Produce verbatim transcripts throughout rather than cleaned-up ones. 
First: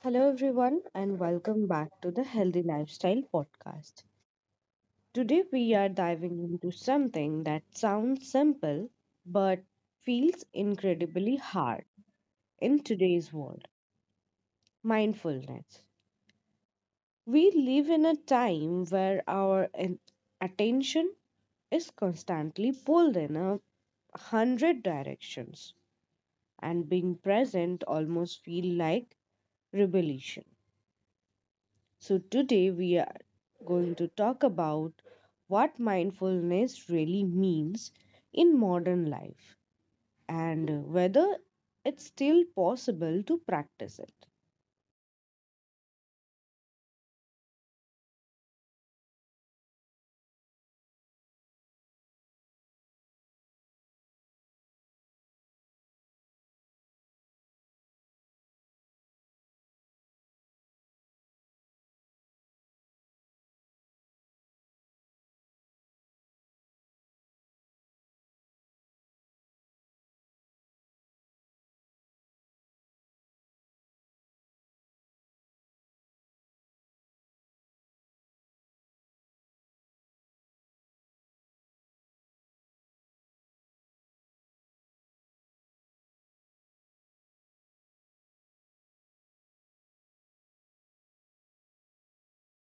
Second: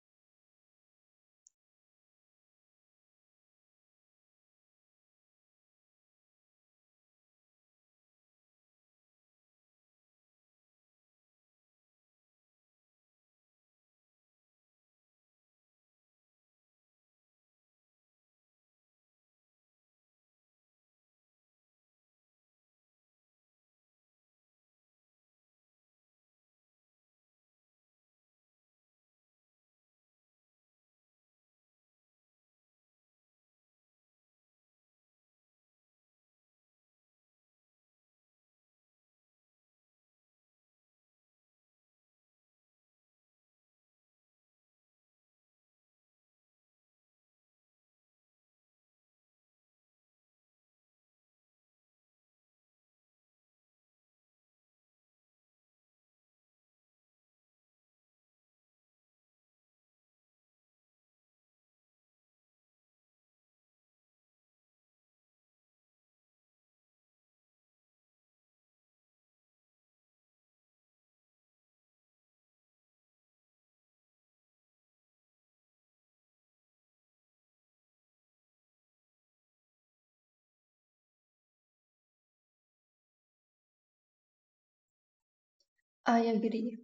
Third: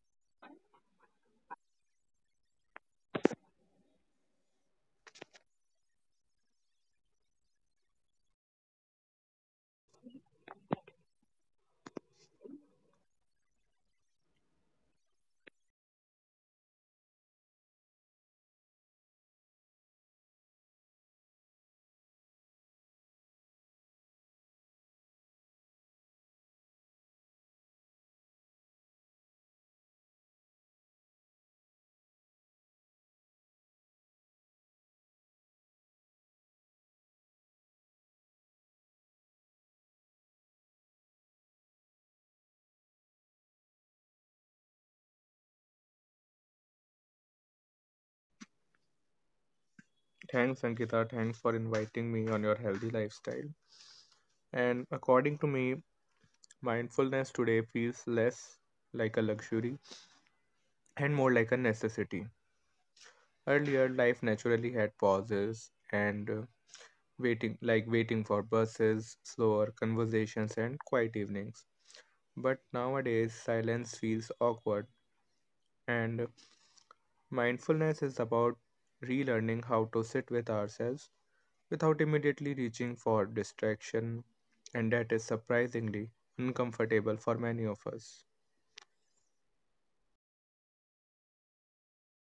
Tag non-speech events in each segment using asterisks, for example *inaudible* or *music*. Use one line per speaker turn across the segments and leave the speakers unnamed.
Hello, everyone, and welcome back to the Healthy Lifestyle Podcast. Today, we are diving into something that sounds simple but feels incredibly hard in today's world: mindfulness. We live in a time where our en- attention is constantly pulled in a hundred directions, and being present almost feels like rebellion. So, today we are going to talk about what mindfulness really means in modern life and whether it's still possible to practice it.
Thanks, Ankita. Thanks for inviting me on your Healthy Lifestyle. And according to me, mindfulness today feels less like a luxury and more like a necessity. Earlier, life naturally had pauses and uh, waiting, like waiting for buses, slower conversations, and quiet evenings. But nowadays, silence feels awkward, and mindfulness is about relearning how to sit with ourselves without immediately reaching for distraction, and that is surprisingly uncomfortable for many of us.
I agree.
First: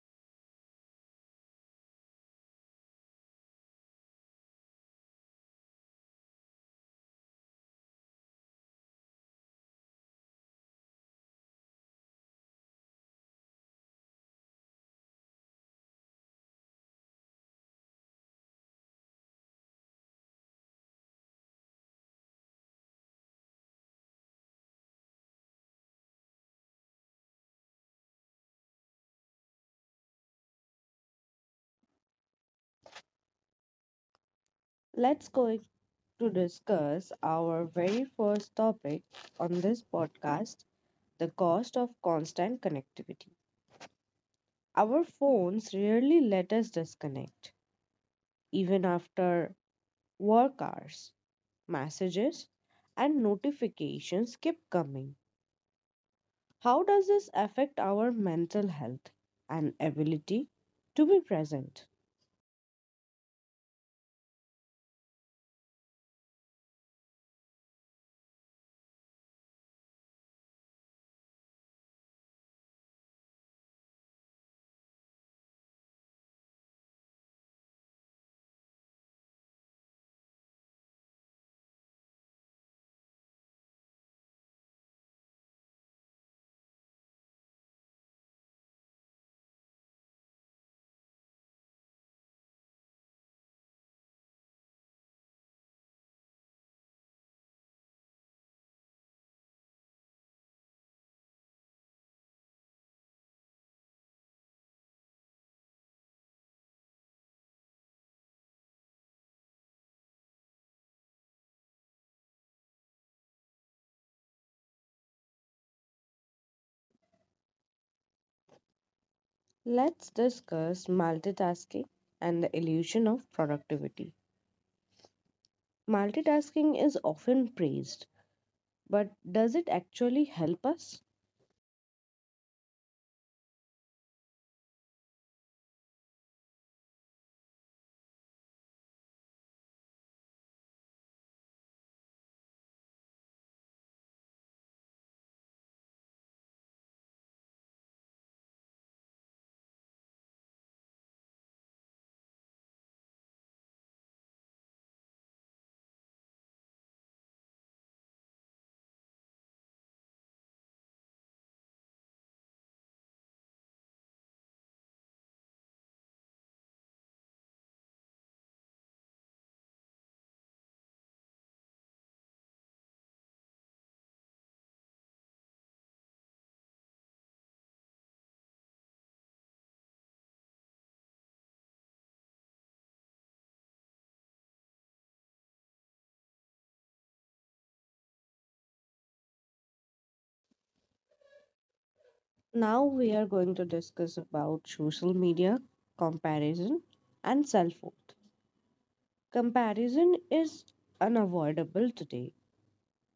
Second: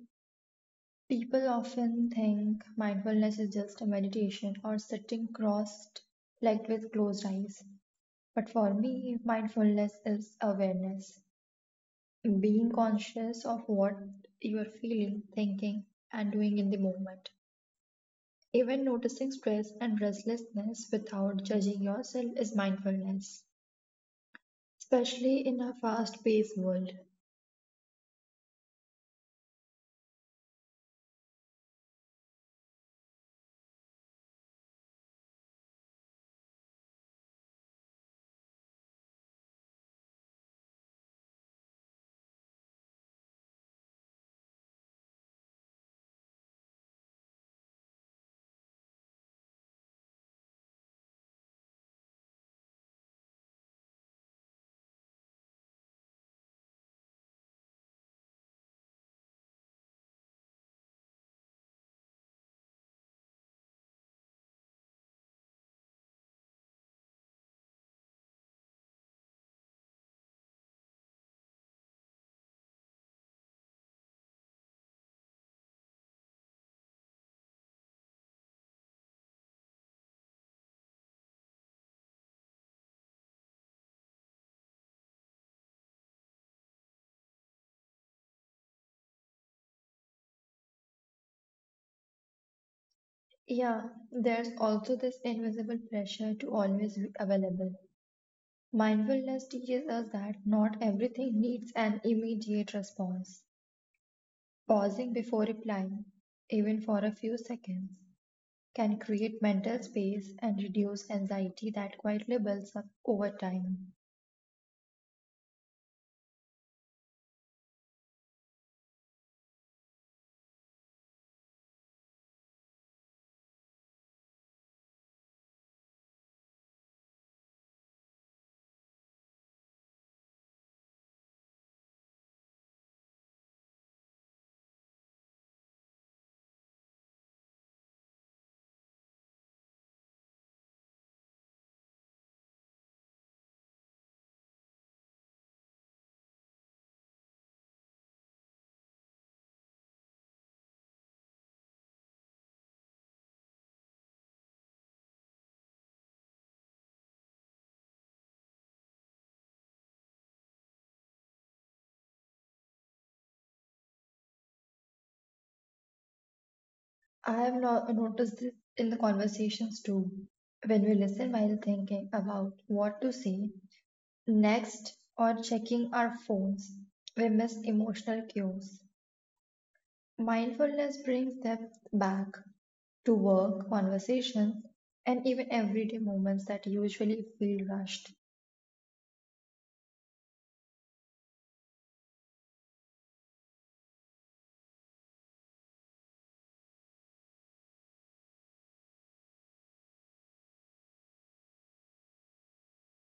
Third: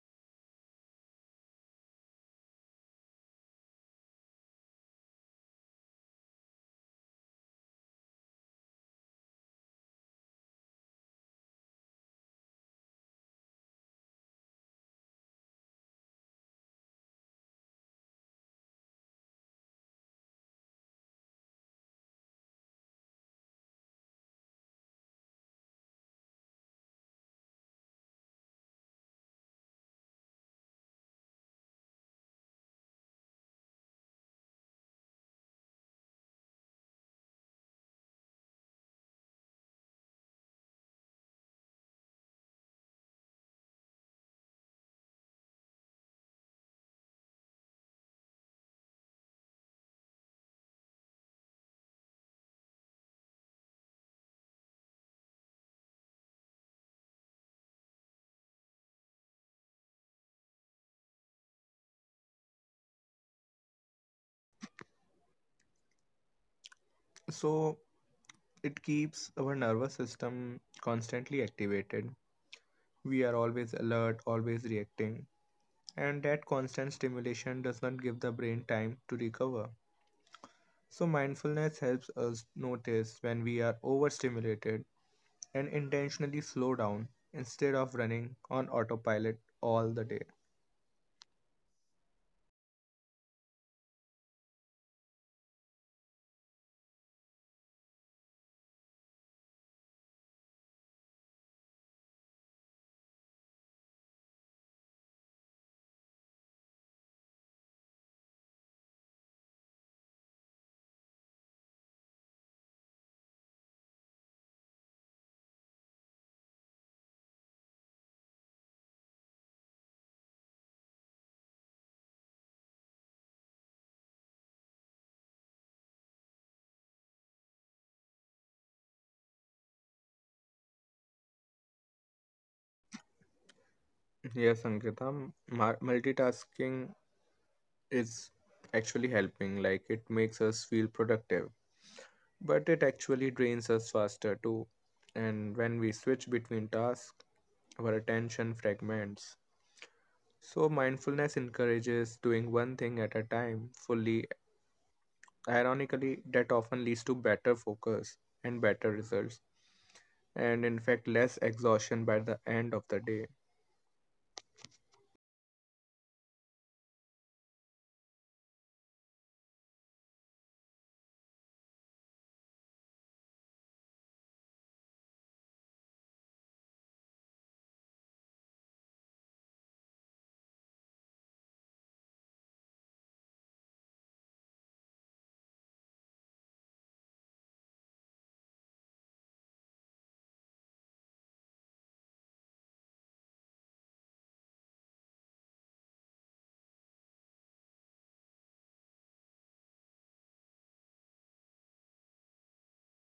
People often think mindfulness is just a meditation or sitting crossed legged with closed eyes. But for me, mindfulness is awareness, being conscious of what you are feeling, thinking, and doing in the moment. Even noticing stress and restlessness without judging yourself is mindfulness, especially in a fast paced world.
Let's go to discuss our very first topic on this podcast: the cost of constant connectivity. Our phones rarely let us disconnect, even after work hours. Messages and notifications keep coming. How does this affect our mental health and ability to be present?
So, it keeps our nervous system constantly activated. We are always alert, always reacting, and that constant stimulation does not give the brain time to recover. So, mindfulness helps us notice when we are overstimulated and intentionally slow down instead of running on autopilot all the day.
Yeah, there's also this invisible pressure to always be available. Mindfulness teaches us that not everything needs an immediate response. Pausing before replying, even for a few seconds, can create mental space and reduce anxiety that quietly builds up over time.
Let's discuss multitasking and the illusion of productivity. Multitasking is often praised, but does it actually help us?
Yes, Ankita, m- multitasking is actually helping. Like it makes us feel productive, but it actually drains us faster too. And when we switch between tasks, our attention fragments. So, mindfulness encourages doing one thing at a time fully. Ironically, that often leads to better focus and better results, and in fact, less exhaustion by the end of the day.
I have no- noticed this in the conversations too. When we listen while thinking about what to say next or checking our phones, we miss emotional cues. Mindfulness brings depth back to work, conversations, and even everyday moments that usually feel rushed.
Now we are going to discuss about social media, comparison, and self worth. Comparison is unavoidable today.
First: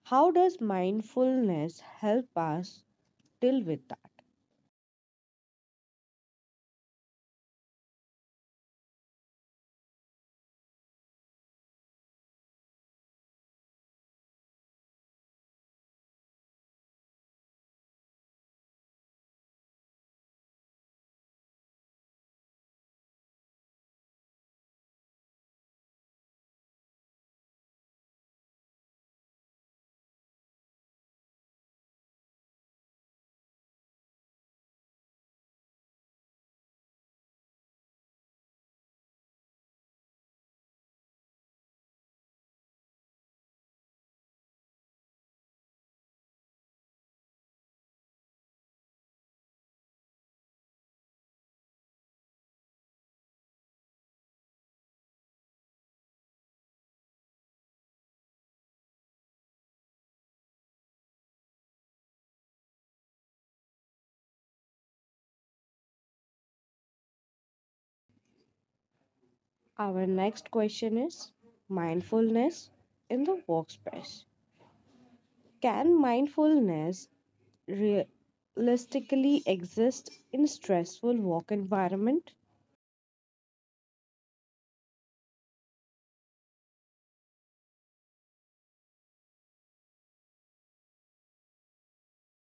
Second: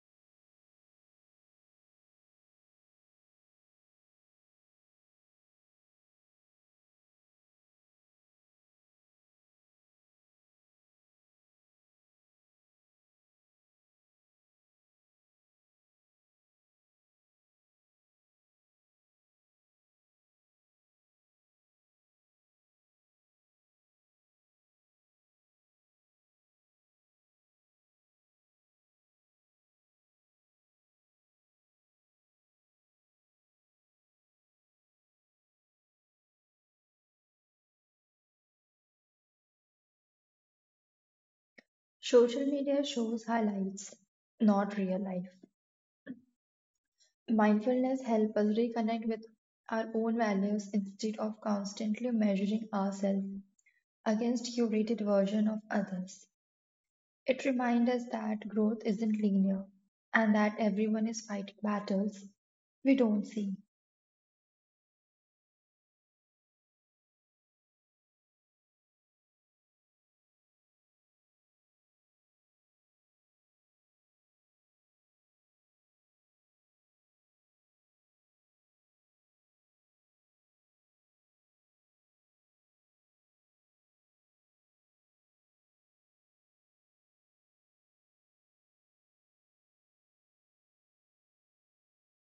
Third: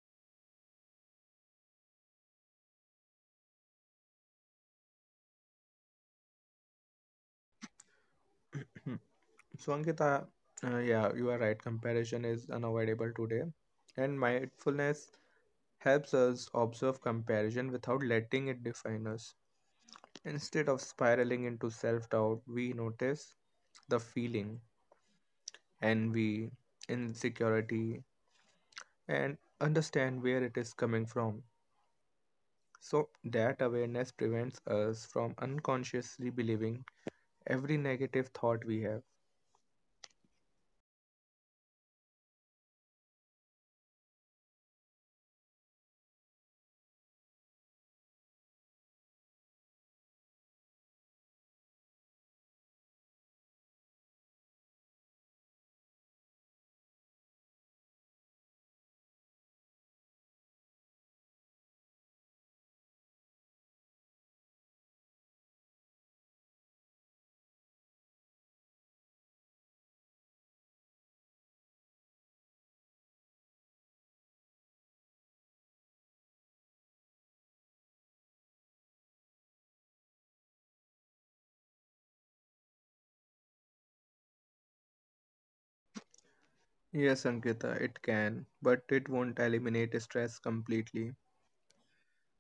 How does mindfulness help us deal with that?
*clears throat* So, Ankita, uh, yeah, you are right. Comparison is unavoidable today, and mindfulness helps us observe comparison without letting it define us. Instead of spiraling into self doubt, we notice the feeling, envy, insecurity, and understand where it is coming from. So, that awareness prevents us from unconsciously believing every negative thought we have.
Social media shows highlights, not real life. Mindfulness helps us reconnect with our own values instead of constantly measuring ourselves against curated version of others. It reminds us that growth isn't linear and that everyone is fighting battles we don't see.
Our next question is mindfulness in the workspace. Can mindfulness realistically exist in stressful work environment?
Yes, Ankita, it can, but it won't eliminate stress completely.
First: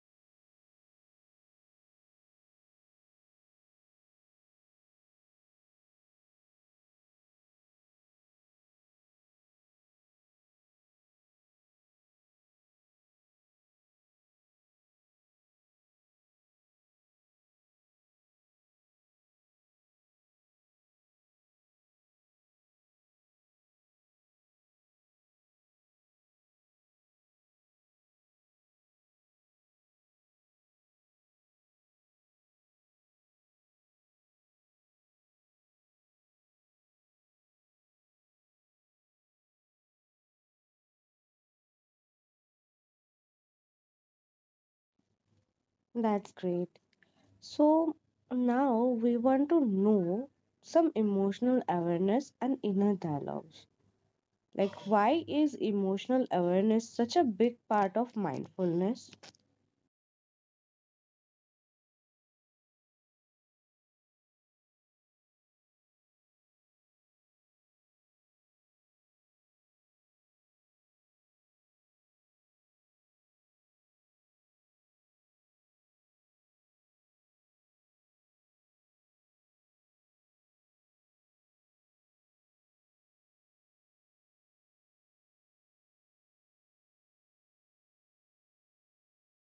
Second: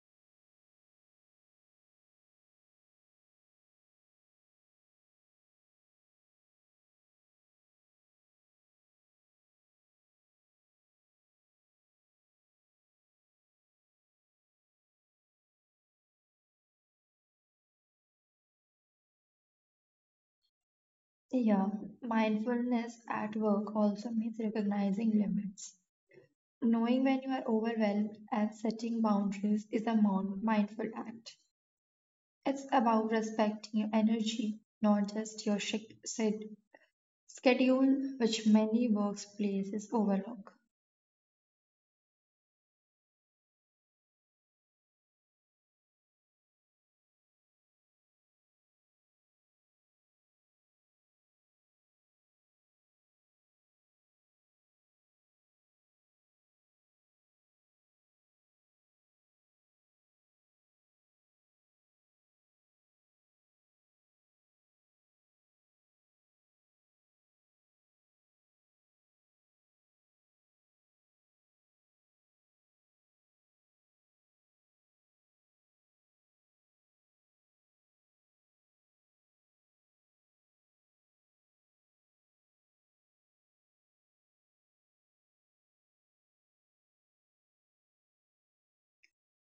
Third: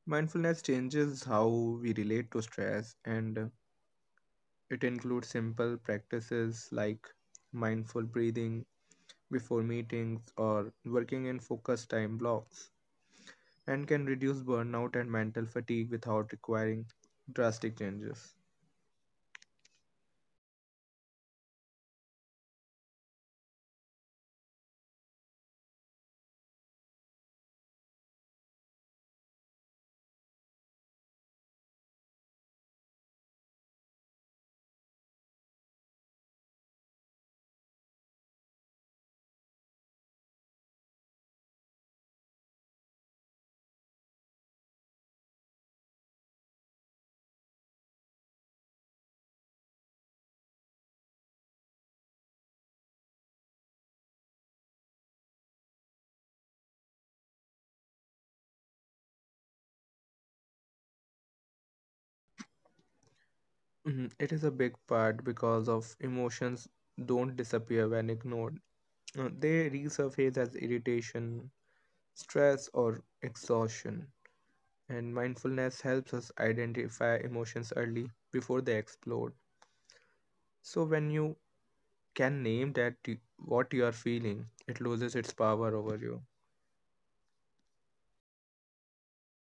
Mindfulness changes how we relate to stress and it includes simple practices like mindful breathing before meetings or working in focused time blocks and can reduce burnout and mental fatigue without requiring drastic changes.
Yeah, mindfulness at work also means recognizing limits. Knowing when you are overwhelmed and setting boundaries is a mon- mindful act. It's about respecting your energy, not just your sch- sed- schedule, which many workplaces overlook.
That's great. So now we want to know some emotional awareness and inner dialogues. Like, why is emotional awareness such a big part of mindfulness?
Mhm. It is a big part because of emotions don't disappear when ignored. Uh, They resurface as irritation, stress or exhaustion. And mindfulness helps us identify emotions early before they explode. So when you can name that you, what you are feeling, it loses its power over you.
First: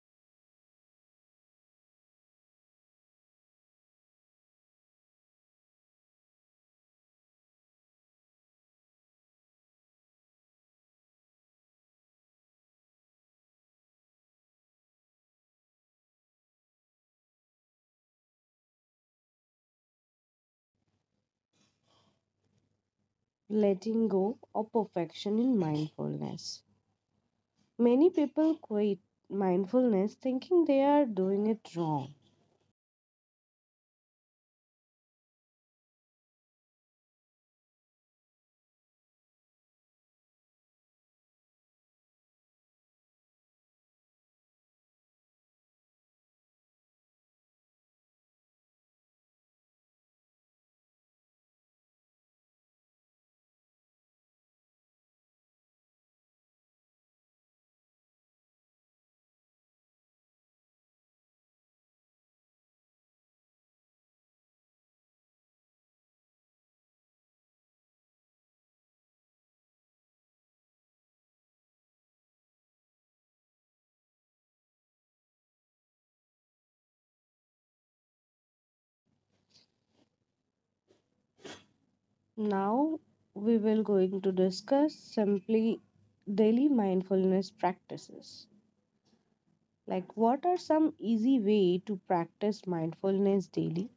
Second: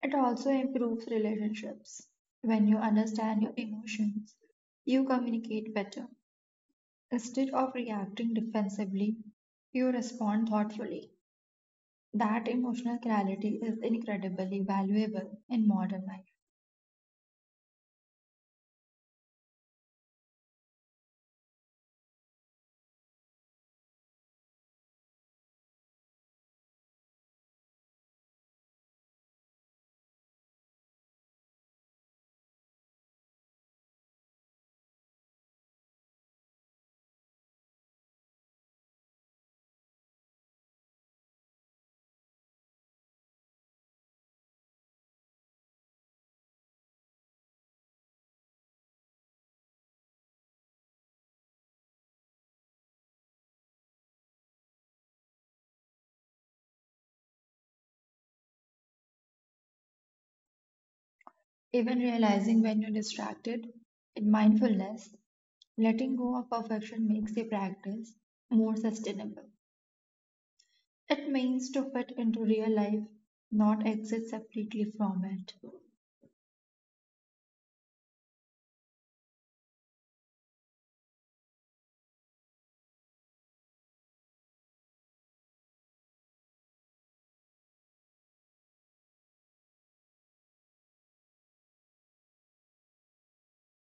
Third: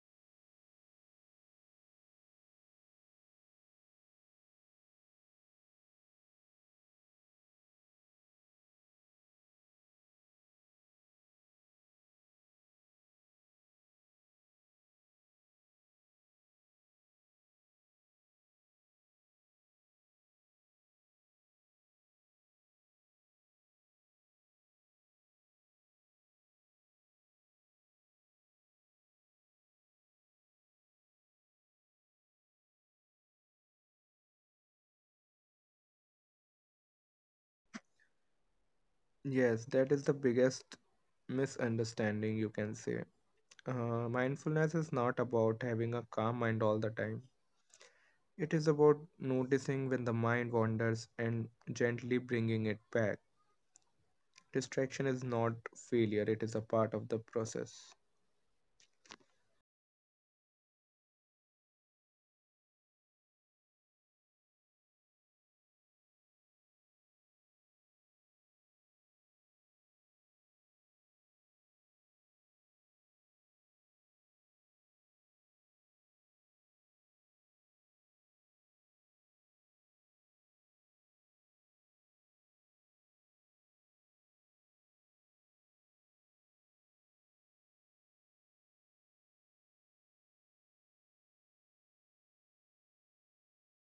It also improves relationships. When you understand your emotions, you communicate better. Instead of reacting defensively, you respond thoughtfully. That emotional clarity is incredibly valuable in modern life.
Letting go of perfection in mindfulness. Many people quit mindfulness thinking they are doing it wrong.
Yes, that is the biggest misunderstanding you can say. Uh, mindfulness is not about having a calm mind all the time. It is about noticing when the mind wanders and gently bringing it back. Distraction is not failure, it is a part of the process.
Even realizing when you're distracted in mindfulness, letting go of perfection makes the practice more sustainable. It means to fit into real life, not exit separately from it.
Now we will going to discuss simply daily mindfulness practices. Like, what are some easy way to practice mindfulness daily?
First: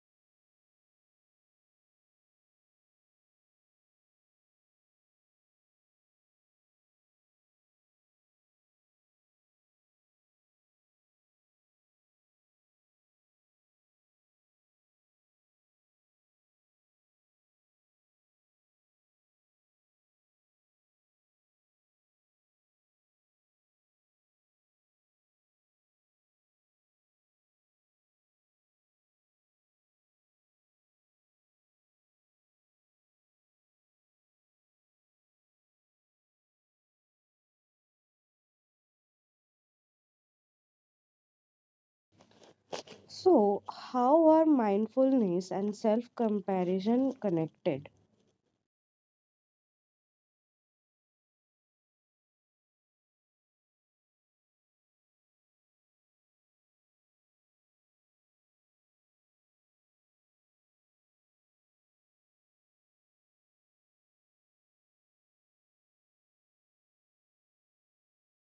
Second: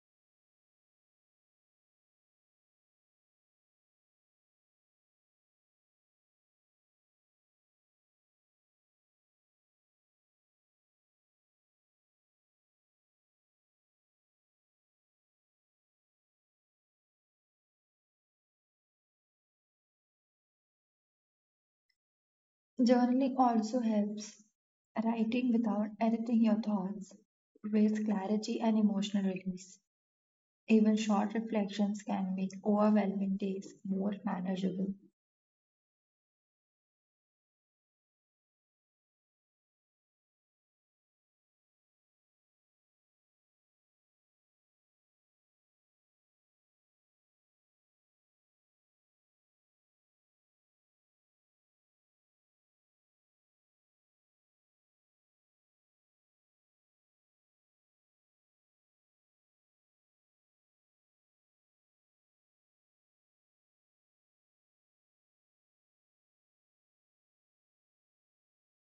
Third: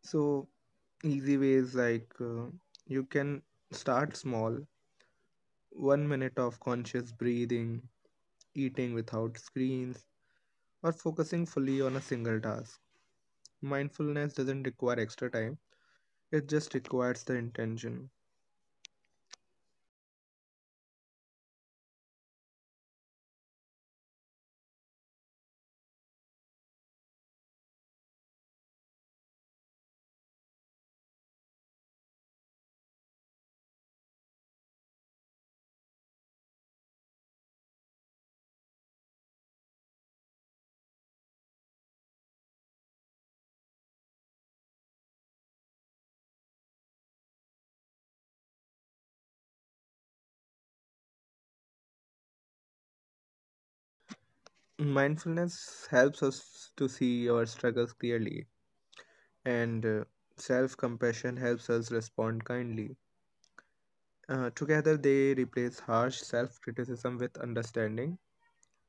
So, easy ways like uh, you can start small, one minute of conscious breathing, eating without screens, or focusing fully on a single task. Mindfulness doesn't require extra time, it just requires the intention.
Journaling also helps writing without editing your thoughts, creates clarity and emotional release. Even short reflections can make overwhelming days more manageable.
So, how are mindfulness and self-comparison connected?
Mindfulness helps us to see our struggles clearly, and uh, self compassion helps us respond kindly. Uh, together, they replace harsh self criticism with understanding,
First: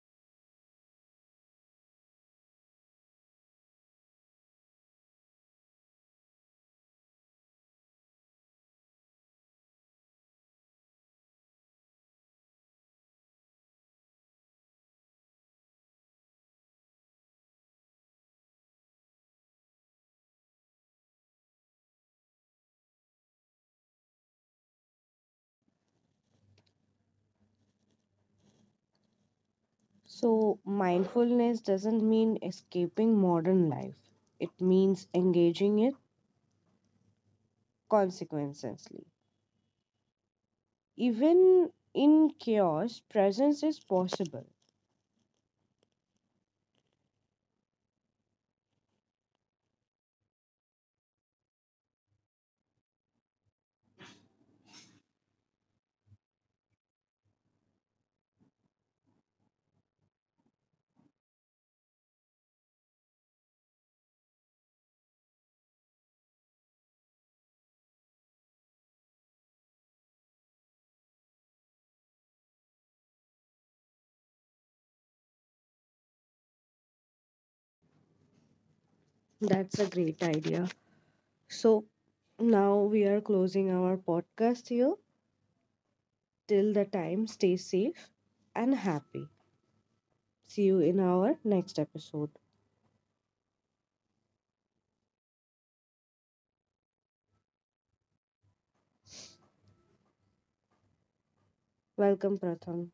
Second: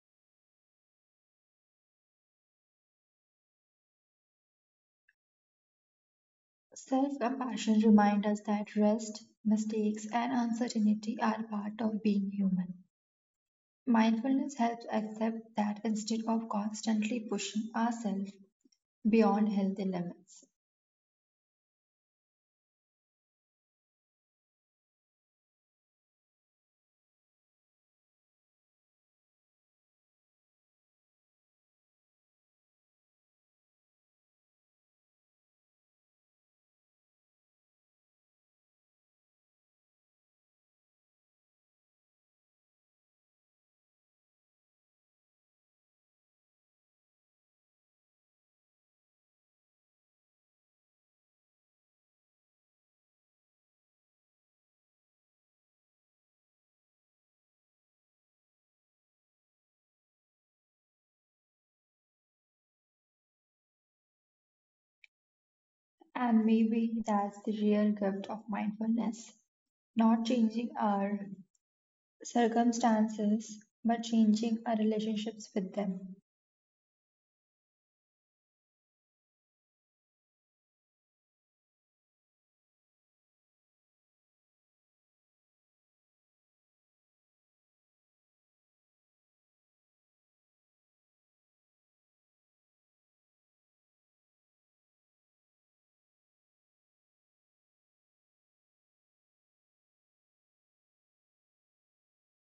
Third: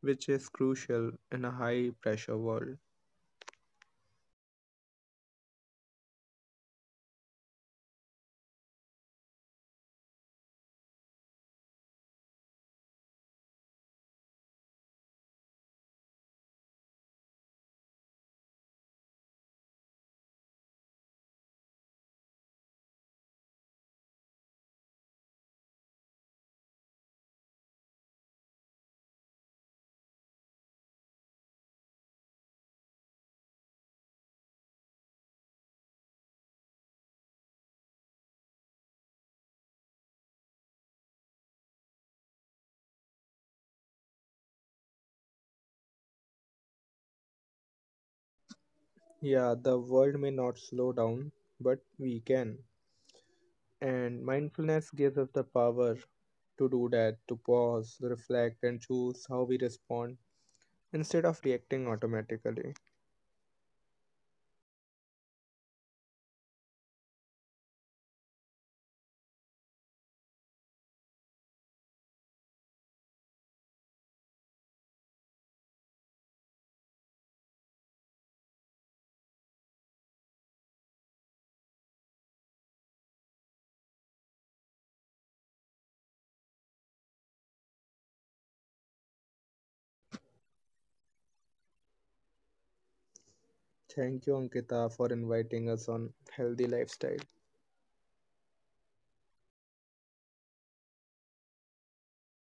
which is crucial in a high pressure world.
Self compassion reminds us that rest, mistakes, and uncertainty are part of being human. Mindfulness helps accept that instead of constantly pushing ourselves beyond healthy limits.
So, mindfulness doesn't mean escaping modern life. It means engaging it consequentially. Even in chaos, presence is possible.
Yeah, the world may not slow down, but we can. And mindfulness gives us the power to do that, to pause, reflect, and choose how we respond instead of reacting automatically.
And maybe that's the real gift of mindfulness not changing our circumstances, but changing our relationships with them.
That's a great idea. So now we are closing our podcast here. Till the time, stay safe and happy. See you in our next episode.
Thank you, Ankita, for inviting us on Healthy Lifestyle.
Welcome, Pratham.